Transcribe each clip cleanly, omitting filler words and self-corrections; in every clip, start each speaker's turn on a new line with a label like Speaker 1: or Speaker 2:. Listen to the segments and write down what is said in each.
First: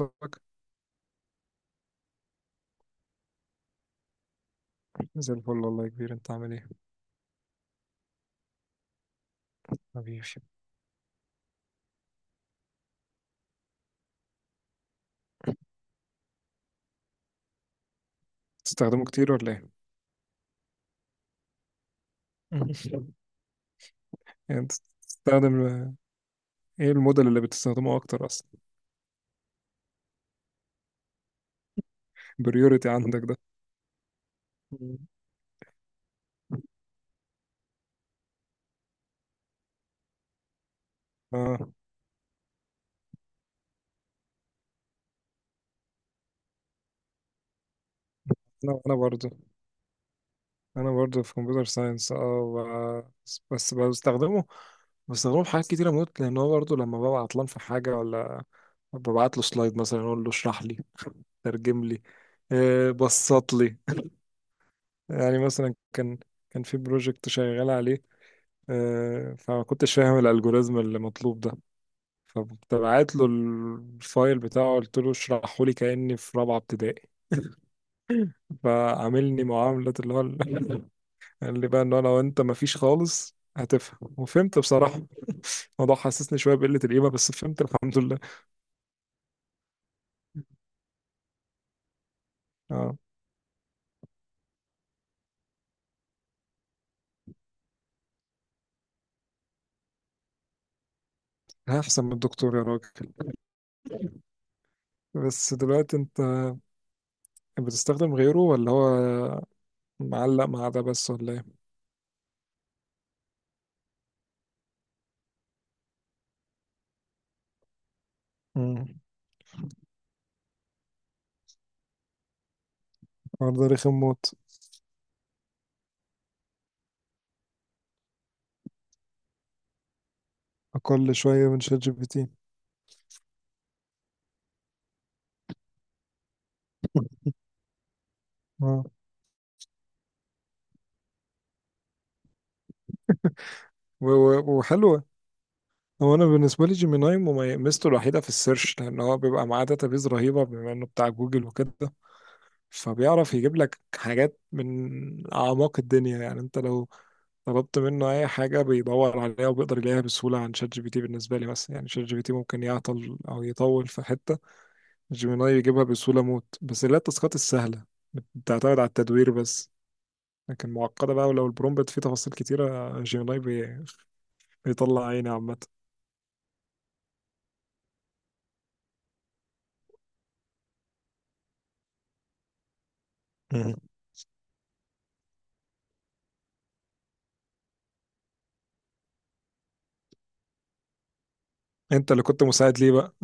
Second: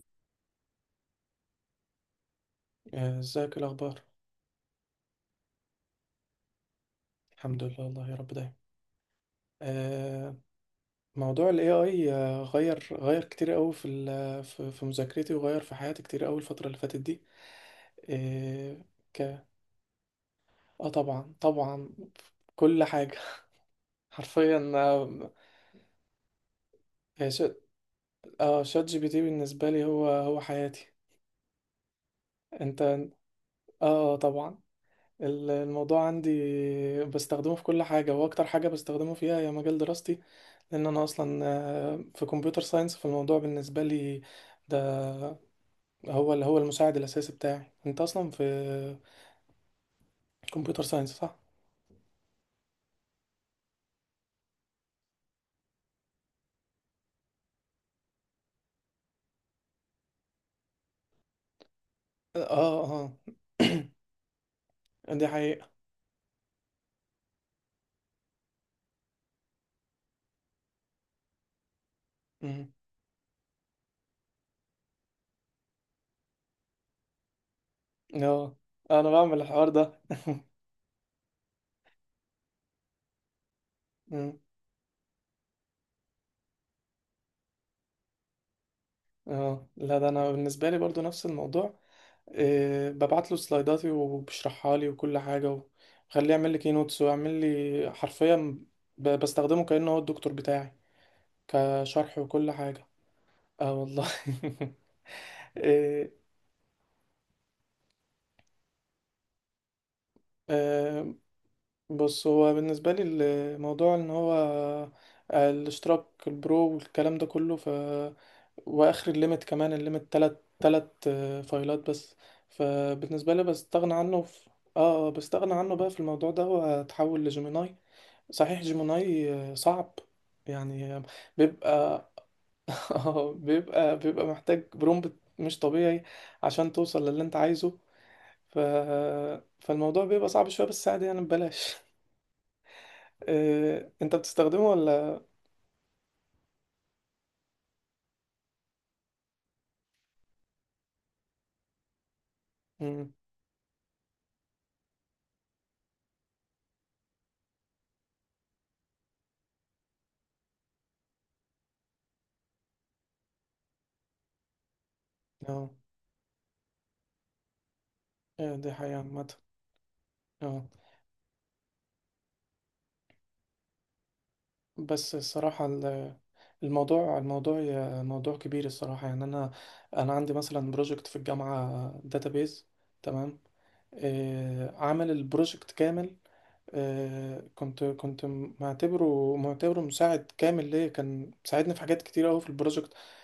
Speaker 1: أخبارك؟
Speaker 2: آه، ازيك، إيه الاخبار؟
Speaker 1: زي الفل والله يا كبير، انت عامل ايه؟
Speaker 2: الحمد لله والله، يا رب دايما.
Speaker 1: حبيبي،
Speaker 2: آه. موضوع الاي اي غير كتير قوي في مذاكرتي، وغير في حياتي كتير قوي الفتره اللي فاتت دي. آه،
Speaker 1: بتستخدمه
Speaker 2: ك
Speaker 1: كتير ولا ايه؟
Speaker 2: اه، طبعا طبعا، كل حاجه.
Speaker 1: يعني
Speaker 2: حرفيا
Speaker 1: انت
Speaker 2: آه.
Speaker 1: بتستخدم، ايه الموديل
Speaker 2: آه،
Speaker 1: اللي
Speaker 2: ش-
Speaker 1: بتستخدمه اكتر اصلا؟
Speaker 2: شات جي بي تي بالنسبه لي هو حياتي. انت؟
Speaker 1: بريوريتي
Speaker 2: اه.
Speaker 1: عندك ده.
Speaker 2: طبعا. الموضوع عندي بستخدمه في كل حاجه، واكتر حاجه بستخدمه فيها هي مجال دراستي، لان انا اصلا
Speaker 1: اه،
Speaker 2: في كمبيوتر ساينس، فالموضوع بالنسبه لي ده هو اللي هو المساعد الاساسي بتاعي. انت اصلا في
Speaker 1: انا انا برضه
Speaker 2: كمبيوتر
Speaker 1: انا
Speaker 2: ساينس،
Speaker 1: برضه في
Speaker 2: صح؟
Speaker 1: كمبيوتر ساينس. اه بس بستخدمه في حاجات كتيرة موت، لان هو برضه لما ببقى عطلان في حاجة ولا ببعت له سلايد مثلا اقول له اشرح لي، ترجم لي،
Speaker 2: اه اه.
Speaker 1: بسط لي.
Speaker 2: دي
Speaker 1: يعني
Speaker 2: حقيقه.
Speaker 1: مثلا كان في بروجكت شغال عليه، فما كنتش فاهم الالجوريزم اللي مطلوب ده،
Speaker 2: مم.
Speaker 1: فكنت بعت له الفايل بتاعه قلت له اشرحه لي كاني في رابعه ابتدائي.
Speaker 2: اه، انا بعمل
Speaker 1: فعاملني
Speaker 2: الحوار ده.
Speaker 1: معامله اللي هو قال لي بقى ان انا وانت مفيش خالص هتفهم،
Speaker 2: مم.
Speaker 1: وفهمت بصراحه. الموضوع حسسني شويه بقله القيمه، بس فهمت الحمد لله.
Speaker 2: اه، لا، ده انا بالنسبه لي برضو نفس الموضوع. إيه،
Speaker 1: اه،
Speaker 2: ببعت له سلايداتي وبشرحها لي وكل حاجه، وخليه يعمل لي كينوتس، ويعمل لي حرفيا، بستخدمه كانه هو الدكتور بتاعي،
Speaker 1: هحسن من
Speaker 2: كشرح وكل
Speaker 1: الدكتور يا
Speaker 2: حاجه.
Speaker 1: راجل.
Speaker 2: اه والله.
Speaker 1: بس دلوقتي انت بتستخدم غيره ولا هو معلق مع ده بس
Speaker 2: آه،
Speaker 1: ولا ايه؟
Speaker 2: بص، هو بالنسبة لي الموضوع ان هو الاشتراك البرو والكلام ده كله، ف
Speaker 1: مم.
Speaker 2: واخر الليمت، كمان الليمت تلات فايلات بس. فبالنسبة لي
Speaker 1: الحوار ده رخم
Speaker 2: بستغنى عنه
Speaker 1: موت،
Speaker 2: في اه بستغنى عنه بقى في الموضوع ده، واتحول لجيميناي. صحيح جيميناي صعب
Speaker 1: اقل
Speaker 2: يعني،
Speaker 1: شويه من شات جي
Speaker 2: بيبقى
Speaker 1: بي تي.
Speaker 2: بيبقى محتاج برومبت مش طبيعي عشان توصل للي انت عايزه. ف...
Speaker 1: اه،
Speaker 2: فالموضوع بيبقى صعب شوية، بس عادي يعني، ببلاش. إيه،
Speaker 1: و-
Speaker 2: انت بتستخدمه
Speaker 1: وحلو.
Speaker 2: ولا؟
Speaker 1: هو انا بالنسبه لي جيميناي ميزته الوحيده في السيرش، لان هو بيبقى معاه داتابيز رهيبه بما انه بتاع جوجل وكده.
Speaker 2: مم.
Speaker 1: فبيعرف يجيب لك حاجات من اعماق الدنيا، يعني انت لو طلبت منه اي حاجه بيدور عليها وبيقدر يلاقيها بسهوله عن شات جي بي تي بالنسبه لي. مثلا يعني شات جي بي تي ممكن يعطل او يطول في حته، جيميناي
Speaker 2: اه.
Speaker 1: يجيبها بسهوله موت، بس اللي هي التاسكات السهله
Speaker 2: إيه، دي
Speaker 1: بتعتمد على
Speaker 2: حقيقة
Speaker 1: التدوير
Speaker 2: عامة.
Speaker 1: بس.
Speaker 2: اه.
Speaker 1: لكن معقده بقى، ولو البرومبت فيه تفاصيل كتيره جيميناي بيطلع
Speaker 2: بس
Speaker 1: عيني عامه.
Speaker 2: الصراحة، موضوع كبير الصراحة، يعني انا عندي مثلا بروجكت في الجامعة، داتابيز. تمام.
Speaker 1: مهم.
Speaker 2: إيه، عامل البروجكت كامل. كنت معتبره مساعد كامل ليا، كان مساعدني في حاجات
Speaker 1: انت اللي
Speaker 2: كتير قوي
Speaker 1: كنت
Speaker 2: في
Speaker 1: مساعد ليه
Speaker 2: البروجكت.
Speaker 1: بقى،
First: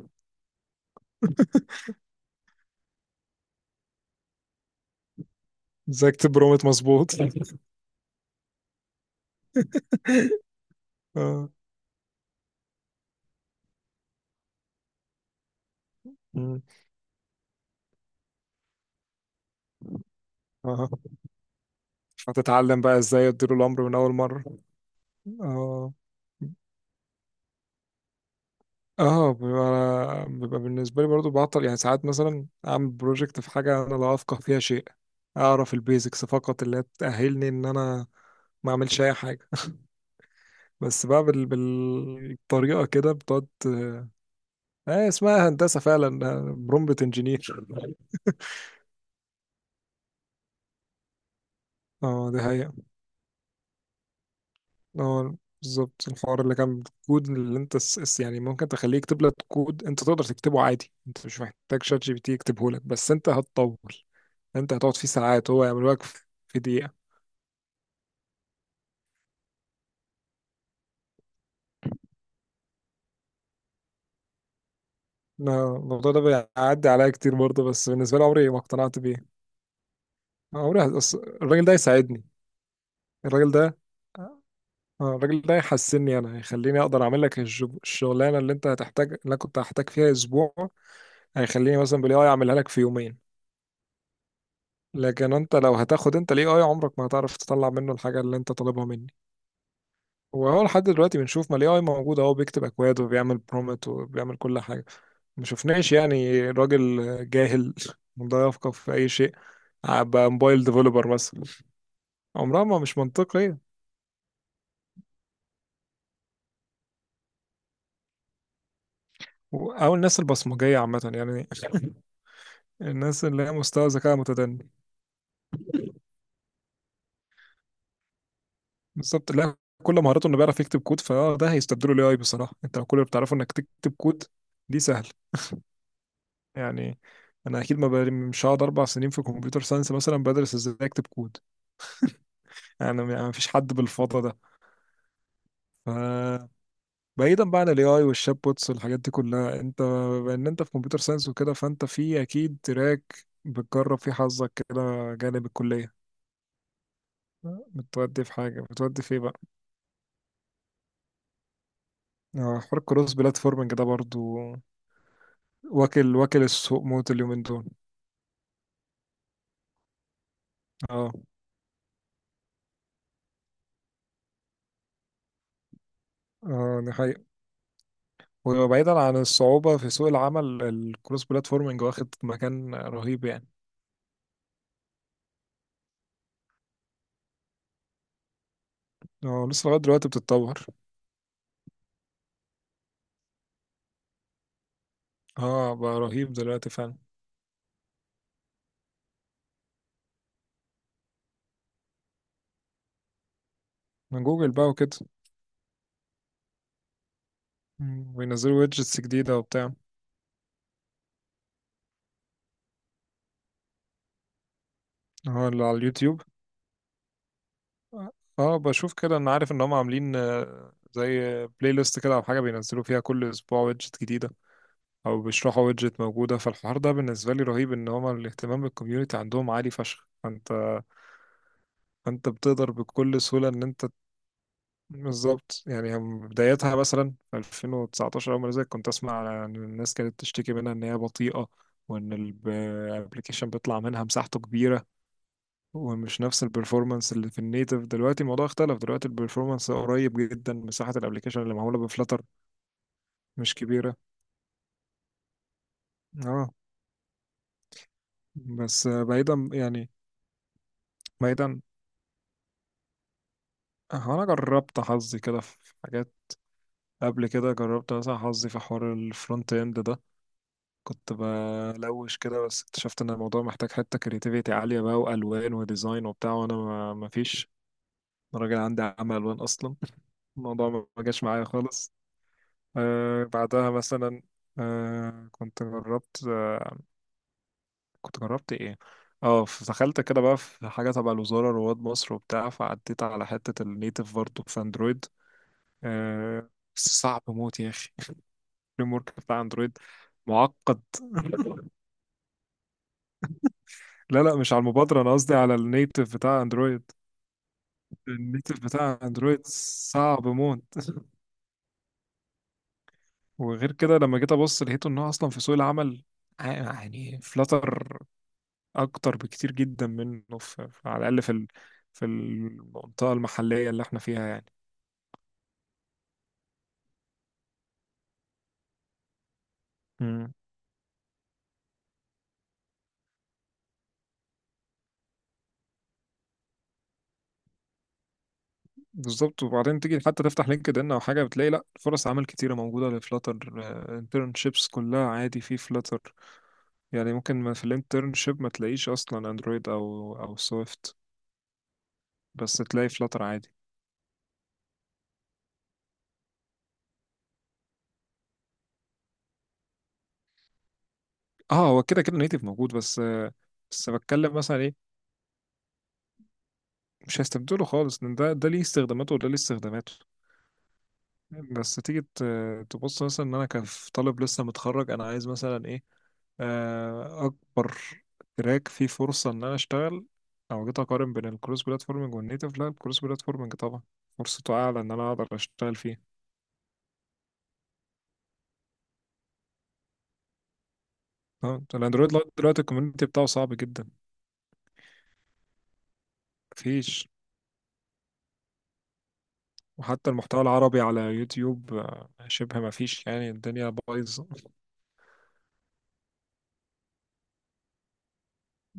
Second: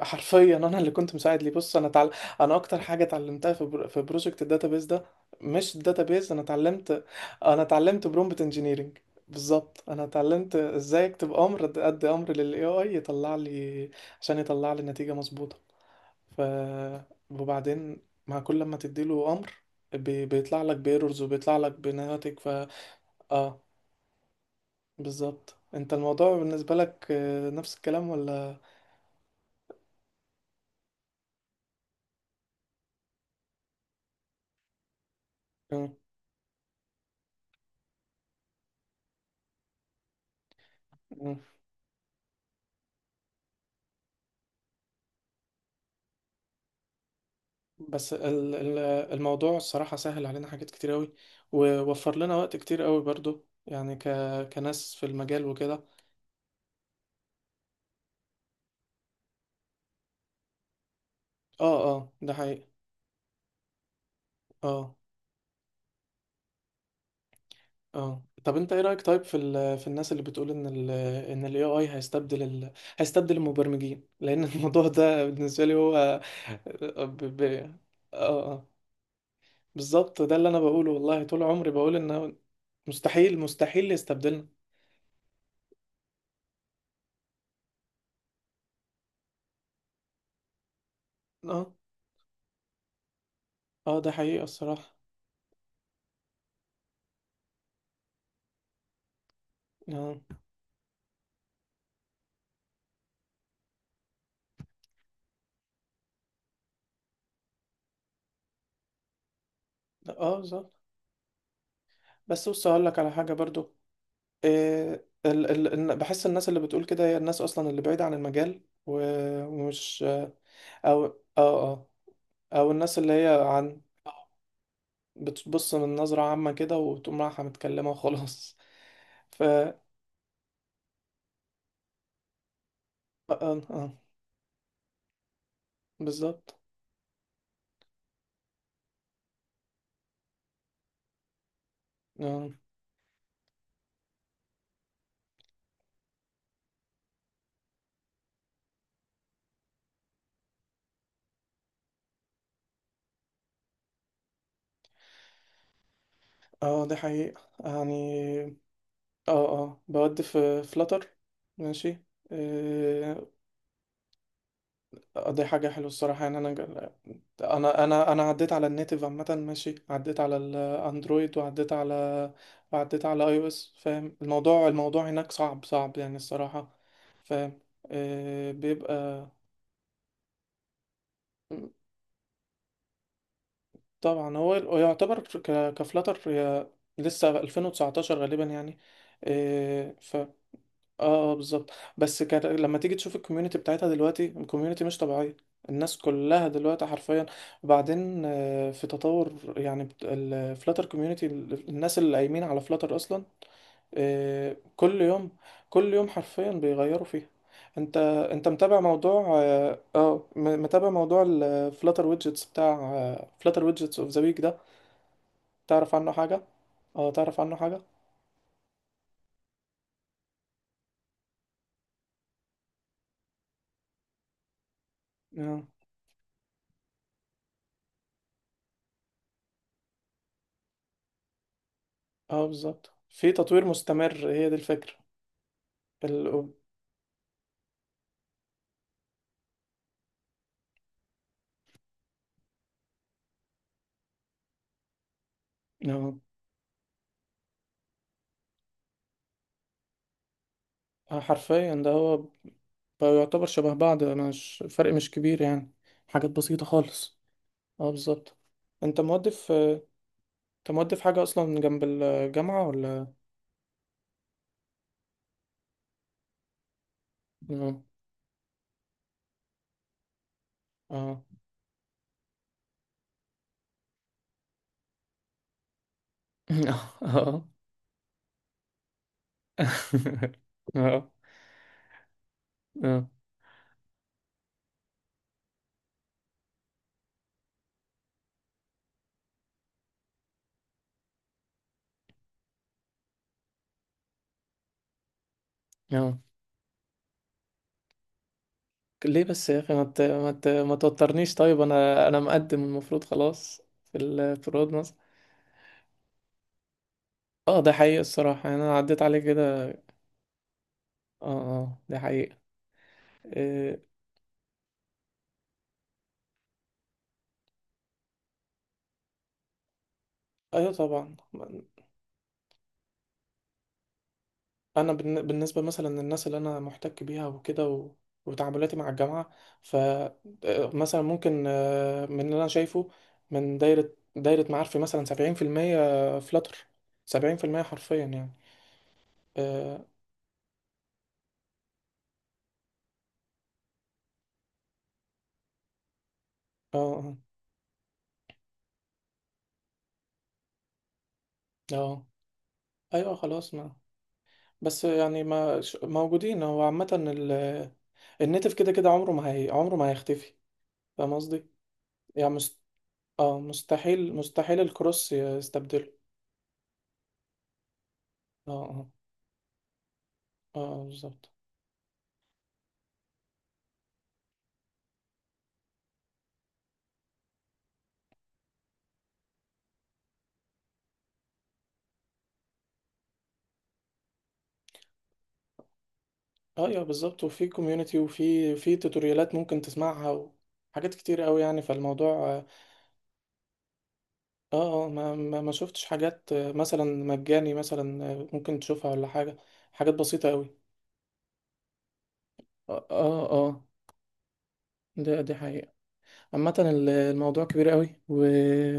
Speaker 2: حرفيا انا اللي كنت مساعد ليه. بص، انا تعال... انا اكتر حاجه اتعلمتها في بروجكت الداتابيز ده مش
Speaker 1: ازاي
Speaker 2: الداتابيز.
Speaker 1: اكتب
Speaker 2: انا
Speaker 1: برومت
Speaker 2: اتعلمت،
Speaker 1: مظبوط.
Speaker 2: انا اتعلمت برومبت انجينيرنج. بالظبط، انا اتعلمت ازاي اكتب
Speaker 1: اه.
Speaker 2: امر، ادي امر للاي اي يطلع لي، عشان يطلع لي نتيجه مظبوطه. ف
Speaker 1: مم.
Speaker 2: وبعدين مع كل لما تديله امر، بيطلع لك
Speaker 1: اه،
Speaker 2: بيرورز، وبيطلع لك بناتج. ف
Speaker 1: هتتعلم بقى ازاي ادير
Speaker 2: اه.
Speaker 1: الامر من اول مره.
Speaker 2: بالظبط، انت
Speaker 1: اه
Speaker 2: الموضوع بالنسبة لك نفس الكلام ولا؟
Speaker 1: اه، بيبقى بالنسبه لي برضو بعطل، يعني ساعات مثلا اعمل بروجكت في حاجه انا لا افقه فيها شيء. اعرف
Speaker 2: مم.
Speaker 1: البيزكس فقط اللي تاهلني ان انا ما اعملش اي حاجه. بس بقى
Speaker 2: مم.
Speaker 1: بالطريقه كده بتقعد. اه اسمها هندسه فعلا، برومبت انجينير.
Speaker 2: بس الموضوع الصراحة سهل علينا حاجات كتير قوي، ووفر
Speaker 1: اه
Speaker 2: لنا
Speaker 1: دي
Speaker 2: وقت
Speaker 1: حقيقة.
Speaker 2: كتير قوي برضو، يعني كناس في
Speaker 1: هو
Speaker 2: المجال وكده.
Speaker 1: بالظبط الحوار اللي كان بالكود، اللي انت يعني ممكن تخليه يكتب لك كود انت تقدر تكتبه عادي، انت مش محتاج
Speaker 2: اه
Speaker 1: شات
Speaker 2: اه،
Speaker 1: جي بي تي
Speaker 2: ده حقيقي.
Speaker 1: يكتبه لك، بس انت هتطول. انت
Speaker 2: اه
Speaker 1: هتقعد فيه ساعات، هو يعمله لك في في دقيقة.
Speaker 2: اه، طب انت ايه رأيك طيب في الناس اللي بتقول ان ال AI هيستبدل هيستبدل المبرمجين، لان الموضوع ده بالنسبة لي
Speaker 1: لا،
Speaker 2: هو
Speaker 1: الموضوع ده بيعدي
Speaker 2: آه،
Speaker 1: عليا
Speaker 2: ب...
Speaker 1: كتير
Speaker 2: ب...
Speaker 1: برضه، بس بالنسبة لي عمري
Speaker 2: اه
Speaker 1: ما
Speaker 2: اه،
Speaker 1: اقتنعت بيه.
Speaker 2: بالظبط، ده اللي انا
Speaker 1: عمري
Speaker 2: بقوله. والله طول
Speaker 1: الراجل
Speaker 2: عمري
Speaker 1: ده
Speaker 2: بقول
Speaker 1: يساعدني.
Speaker 2: ان مستحيل
Speaker 1: الراجل ده
Speaker 2: مستحيل يستبدلنا.
Speaker 1: اه الراجل ده يحسني، انا يخليني اقدر اعمل لك الشغلانه اللي انت هتحتاج، اللي انا كنت هحتاج فيها اسبوع
Speaker 2: اه
Speaker 1: هيخليني مثلا بالاي اي اعملها لك في يومين.
Speaker 2: اه، ده حقيقة الصراحة.
Speaker 1: لكن انت لو هتاخد انت الاي اي عمرك ما هتعرف تطلع منه الحاجه اللي انت طالبها مني.
Speaker 2: اه
Speaker 1: وهو لحد دلوقتي بنشوف ما الاي اي موجود اهو بيكتب اكواد وبيعمل برومت وبيعمل كل حاجه. ما شفناش يعني راجل جاهل لا يفقه في اي شيء ابقى
Speaker 2: اه،
Speaker 1: موبايل
Speaker 2: بالظبط.
Speaker 1: ديفلوبر مثلا.
Speaker 2: بس
Speaker 1: عمرها
Speaker 2: بص،
Speaker 1: ما
Speaker 2: هقول لك
Speaker 1: مش
Speaker 2: على حاجة
Speaker 1: منطقية.
Speaker 2: برضو. إيه، بحس الناس اللي بتقول كده هي الناس اصلا اللي بعيدة عن المجال،
Speaker 1: او
Speaker 2: ومش
Speaker 1: الناس البصمجية
Speaker 2: او
Speaker 1: عامة
Speaker 2: اه
Speaker 1: يعني،
Speaker 2: اه، او الناس اللي
Speaker 1: الناس
Speaker 2: هي
Speaker 1: اللي هي
Speaker 2: عن،
Speaker 1: مستوى ذكاء متدني.
Speaker 2: بتبص من نظرة عامة كده، وتقوم رايحة متكلمة وخلاص.
Speaker 1: بالظبط،
Speaker 2: ف
Speaker 1: لا
Speaker 2: اه
Speaker 1: كل مهارته انه بيعرف يكتب كود فده هيستبدله الاي اي بصراحة. انت لو كل اللي
Speaker 2: اه،
Speaker 1: بتعرفه انك تكتب كود دي سهل
Speaker 2: بالظبط.
Speaker 1: يعني، انا اكيد ما بر- مش هقعد اربع سنين في كمبيوتر ساينس مثلا بدرس ازاي اكتب كود.
Speaker 2: اه
Speaker 1: يعني ما فيش حد بالفضا ده. ف بعيدا بقى عن الاي اي والشات بوتس والحاجات دي كلها، انت بان انت في كمبيوتر ساينس وكده فانت في اكيد تراك بتجرب فيه حظك كده جانب الكلية.
Speaker 2: اه، دي حقيقة يعني.
Speaker 1: بتودي في ايه بقى؟
Speaker 2: اه اه، بود في فلاتر. ماشي.
Speaker 1: حوار الكروس
Speaker 2: آه.
Speaker 1: بلاتفورمنج ده برضو
Speaker 2: دي حاجة حلوة
Speaker 1: واكل
Speaker 2: الصراحة، يعني
Speaker 1: واكل السوق موت اليومين دول.
Speaker 2: أنا عديت على النيتيف عامة، ماشي، عديت على
Speaker 1: اه
Speaker 2: الأندرويد، وعديت على، وعديت على أي أو إس. فاهم الموضوع هناك صعب صعب يعني الصراحة.
Speaker 1: اه دي حقيقة.
Speaker 2: فاهم.
Speaker 1: وبعيدا عن
Speaker 2: بيبقى
Speaker 1: الصعوبة في سوق العمل، الكروس بلاتفورمنج واخد مكان رهيب يعني.
Speaker 2: طبعا، هو يعتبر كفلاتر هي لسه 2019 غالبا يعني.
Speaker 1: اه لسه لغاية دلوقتي بتتطور.
Speaker 2: اه اه، بالظبط. بس كان لما تيجي تشوف الكوميونتي بتاعتها دلوقتي، الكوميونتي مش طبيعية،
Speaker 1: اه
Speaker 2: الناس
Speaker 1: بقى رهيب
Speaker 2: كلها
Speaker 1: دلوقتي
Speaker 2: دلوقتي
Speaker 1: فعلا،
Speaker 2: حرفيا. وبعدين في تطور يعني الفلاتر كوميونتي، الناس اللي قايمين على فلاتر اصلا
Speaker 1: من جوجل بقى وكده.
Speaker 2: كل يوم كل يوم حرفيا بيغيروا فيها. انت انت
Speaker 1: وينزلوا
Speaker 2: متابع
Speaker 1: ويدجتس
Speaker 2: موضوع
Speaker 1: جديدة وبتاع.
Speaker 2: متابع موضوع الفلاتر ويدجتس بتاع، فلاتر ويدجتس اوف ذا ويك ده؟
Speaker 1: اه اللي على
Speaker 2: تعرف عنه
Speaker 1: اليوتيوب.
Speaker 2: حاجة؟ اه، تعرف عنه حاجة.
Speaker 1: اه بشوف كده، انا عارف ان هم عاملين زي بلاي ليست كده او حاجة بينزلوا فيها كل اسبوع ويدجت جديدة، او
Speaker 2: اه
Speaker 1: بيشرحوا ويدجت موجودة، فالحوار ده بالنسبة لي رهيب ان هم الاهتمام بالكوميونتي عندهم عالي فشخ. فانت
Speaker 2: اه،
Speaker 1: بتقدر
Speaker 2: بالظبط،
Speaker 1: بكل
Speaker 2: في
Speaker 1: سهولة ان
Speaker 2: تطوير
Speaker 1: انت.
Speaker 2: مستمر، هي دي الفكرة.
Speaker 1: بالظبط، يعني هم بدايتها مثلا في 2019، أول ما نزلت كنت أسمع على إن الناس كانت تشتكي منها إن هي بطيئة، وإن الابلكيشن بيطلع منها مساحته كبيرة،
Speaker 2: اه
Speaker 1: ومش نفس البرفورمانس اللي في النيتف. دلوقتي الموضوع اختلف، دلوقتي البرفورمانس قريب جدا، مساحة الابلكيشن اللي
Speaker 2: حرفيا
Speaker 1: معمولة
Speaker 2: ده هو،
Speaker 1: بفلاتر
Speaker 2: بقى يعتبر
Speaker 1: مش
Speaker 2: شبه
Speaker 1: كبيرة.
Speaker 2: بعض، مش فرق مش كبير يعني، حاجات
Speaker 1: اه
Speaker 2: بسيطة خالص. اه، بالظبط.
Speaker 1: بس
Speaker 2: انت مودف انت مودف حاجة اصلا
Speaker 1: بعيدا
Speaker 2: جنب الجامعة ولا؟
Speaker 1: هو أنا جربت حظي كده في حاجات. قبل كده جربت مثلا حظي في حوار الفرونت إند ده،
Speaker 2: اه
Speaker 1: كنت
Speaker 2: اه.
Speaker 1: بلوش كده، بس اكتشفت ان الموضوع محتاج حتة كرياتيفيتي عالية بقى، والوان وديزاين وبتاع، وانا ما فيش. أنا راجل عندي عمل الوان اصلا. الموضوع
Speaker 2: اه
Speaker 1: ما
Speaker 2: اه
Speaker 1: جاش معايا خالص.
Speaker 2: اه
Speaker 1: بعدها مثلا، آه كنت جربت كنت جربت ايه. اه دخلت كده بقى في حاجة تبع الوزارة رواد مصر وبتاع، فعديت على حتة النيتف برضه في اندرويد.
Speaker 2: اه.
Speaker 1: آه بس صعب موت يا اخي. الفريم ورك
Speaker 2: ليه
Speaker 1: بتاع
Speaker 2: بس يا اخي؟
Speaker 1: اندرويد
Speaker 2: ما
Speaker 1: معقد.
Speaker 2: توترنيش طيب، انا مقدم المفروض خلاص
Speaker 1: لا لا،
Speaker 2: في
Speaker 1: مش على
Speaker 2: رواد مصر.
Speaker 1: المبادرة، انا قصدي على النيتف بتاع اندرويد،
Speaker 2: اه، ده حقيقي الصراحة
Speaker 1: الميتر
Speaker 2: يعني، انا
Speaker 1: بتاع
Speaker 2: عديت عليه
Speaker 1: اندرويد
Speaker 2: كده.
Speaker 1: صعب موت.
Speaker 2: اه اه، ده حقيقي.
Speaker 1: وغير
Speaker 2: إيه...
Speaker 1: كده لما جيت ابص لقيته ان هو اصلا في سوق العمل يعني فلاتر اكتر بكتير جدا منه
Speaker 2: ايوه
Speaker 1: على
Speaker 2: طبعا.
Speaker 1: الاقل في في المنطقه المحليه اللي احنا فيها يعني.
Speaker 2: انا بالنسبه مثلا للناس اللي انا محتك بيها وكده، و... وتعاملاتي مع الجامعه. ف
Speaker 1: مم.
Speaker 2: مثلا ممكن من اللي انا شايفه من دايره معارفي مثلا 70% فلاتر، 70% حرفيا يعني.
Speaker 1: بالظبط،
Speaker 2: اه
Speaker 1: وبعدين تيجي حتى تفتح لينكد ان او حاجه بتلاقي، لا فرص عمل كتيره موجوده لفلاتر، انترنشيبس كلها عادي في فلاتر.
Speaker 2: اه
Speaker 1: يعني
Speaker 2: اه
Speaker 1: ممكن، ما في الانترنشيب ما تلاقيش اصلا اندرويد او سويفت،
Speaker 2: آه.
Speaker 1: بس تلاقي
Speaker 2: ايوه
Speaker 1: فلاتر عادي.
Speaker 2: خلاص، ما بس يعني ما ش- موجودين، هو عامه النيتف كده كده عمره ما هي، عمره ما هيختفي. فاهم قصدي،
Speaker 1: اه هو كده كده
Speaker 2: يعني
Speaker 1: نيتف موجود، بس
Speaker 2: اه
Speaker 1: بس
Speaker 2: مستحيل
Speaker 1: بتكلم مثلا
Speaker 2: مستحيل
Speaker 1: ايه،
Speaker 2: الكروس يستبدله.
Speaker 1: مش هيستبدله خالص، ان ده
Speaker 2: اه
Speaker 1: ليه
Speaker 2: اه
Speaker 1: استخداماته وده ليه استخداماته.
Speaker 2: اه، بالظبط.
Speaker 1: بس تيجي تبص مثلا ان انا كطالب لسه متخرج انا عايز مثلا ايه، اكبر تراك فيه فرصة ان انا اشتغل، او جيت اقارن بين الكروس بلاتفورمينج والنيتف، لا الكروس بلاتفورمينج طبعا فرصته اعلى ان انا اقدر اشتغل فيه.
Speaker 2: ايوه بالظبط، وفي كوميونتي، وفي توتوريالات ممكن تسمعها، وحاجات كتير قوي يعني،
Speaker 1: تمام؟
Speaker 2: فالموضوع
Speaker 1: الاندرويد لغاية
Speaker 2: اه.
Speaker 1: دلوقتي الكوميونتي بتاعه صعب جدا،
Speaker 2: اه، ما شفتش حاجات مثلا
Speaker 1: مفيش.
Speaker 2: مجاني مثلا ممكن تشوفها ولا حاجة، حاجات
Speaker 1: وحتى
Speaker 2: بسيطة
Speaker 1: المحتوى
Speaker 2: قوي.
Speaker 1: العربي على يوتيوب شبه
Speaker 2: اه
Speaker 1: مفيش
Speaker 2: اه
Speaker 1: يعني
Speaker 2: آه،
Speaker 1: الدنيا بايظة.
Speaker 2: ده دي حقيقة. عامة الموضوع كبير قوي، و...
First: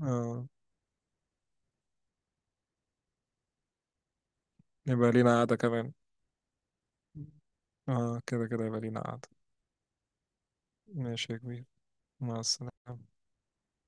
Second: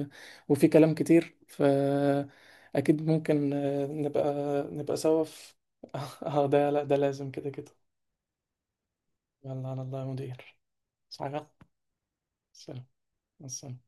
Speaker 1: اه،
Speaker 2: وفي كلام كتير، فأكيد ممكن نبقى نبقى
Speaker 1: يبقى
Speaker 2: سوا
Speaker 1: لينا
Speaker 2: في.
Speaker 1: قعدة كمان.
Speaker 2: اه ده، لا ده لازم كده كده.
Speaker 1: اه كده كده يبقى لينا قعدة.
Speaker 2: يلا على الله يا مدير.
Speaker 1: ماشي يا
Speaker 2: صحيح.
Speaker 1: كبير، مع
Speaker 2: سلام.
Speaker 1: السلامة.
Speaker 2: مع السلامة.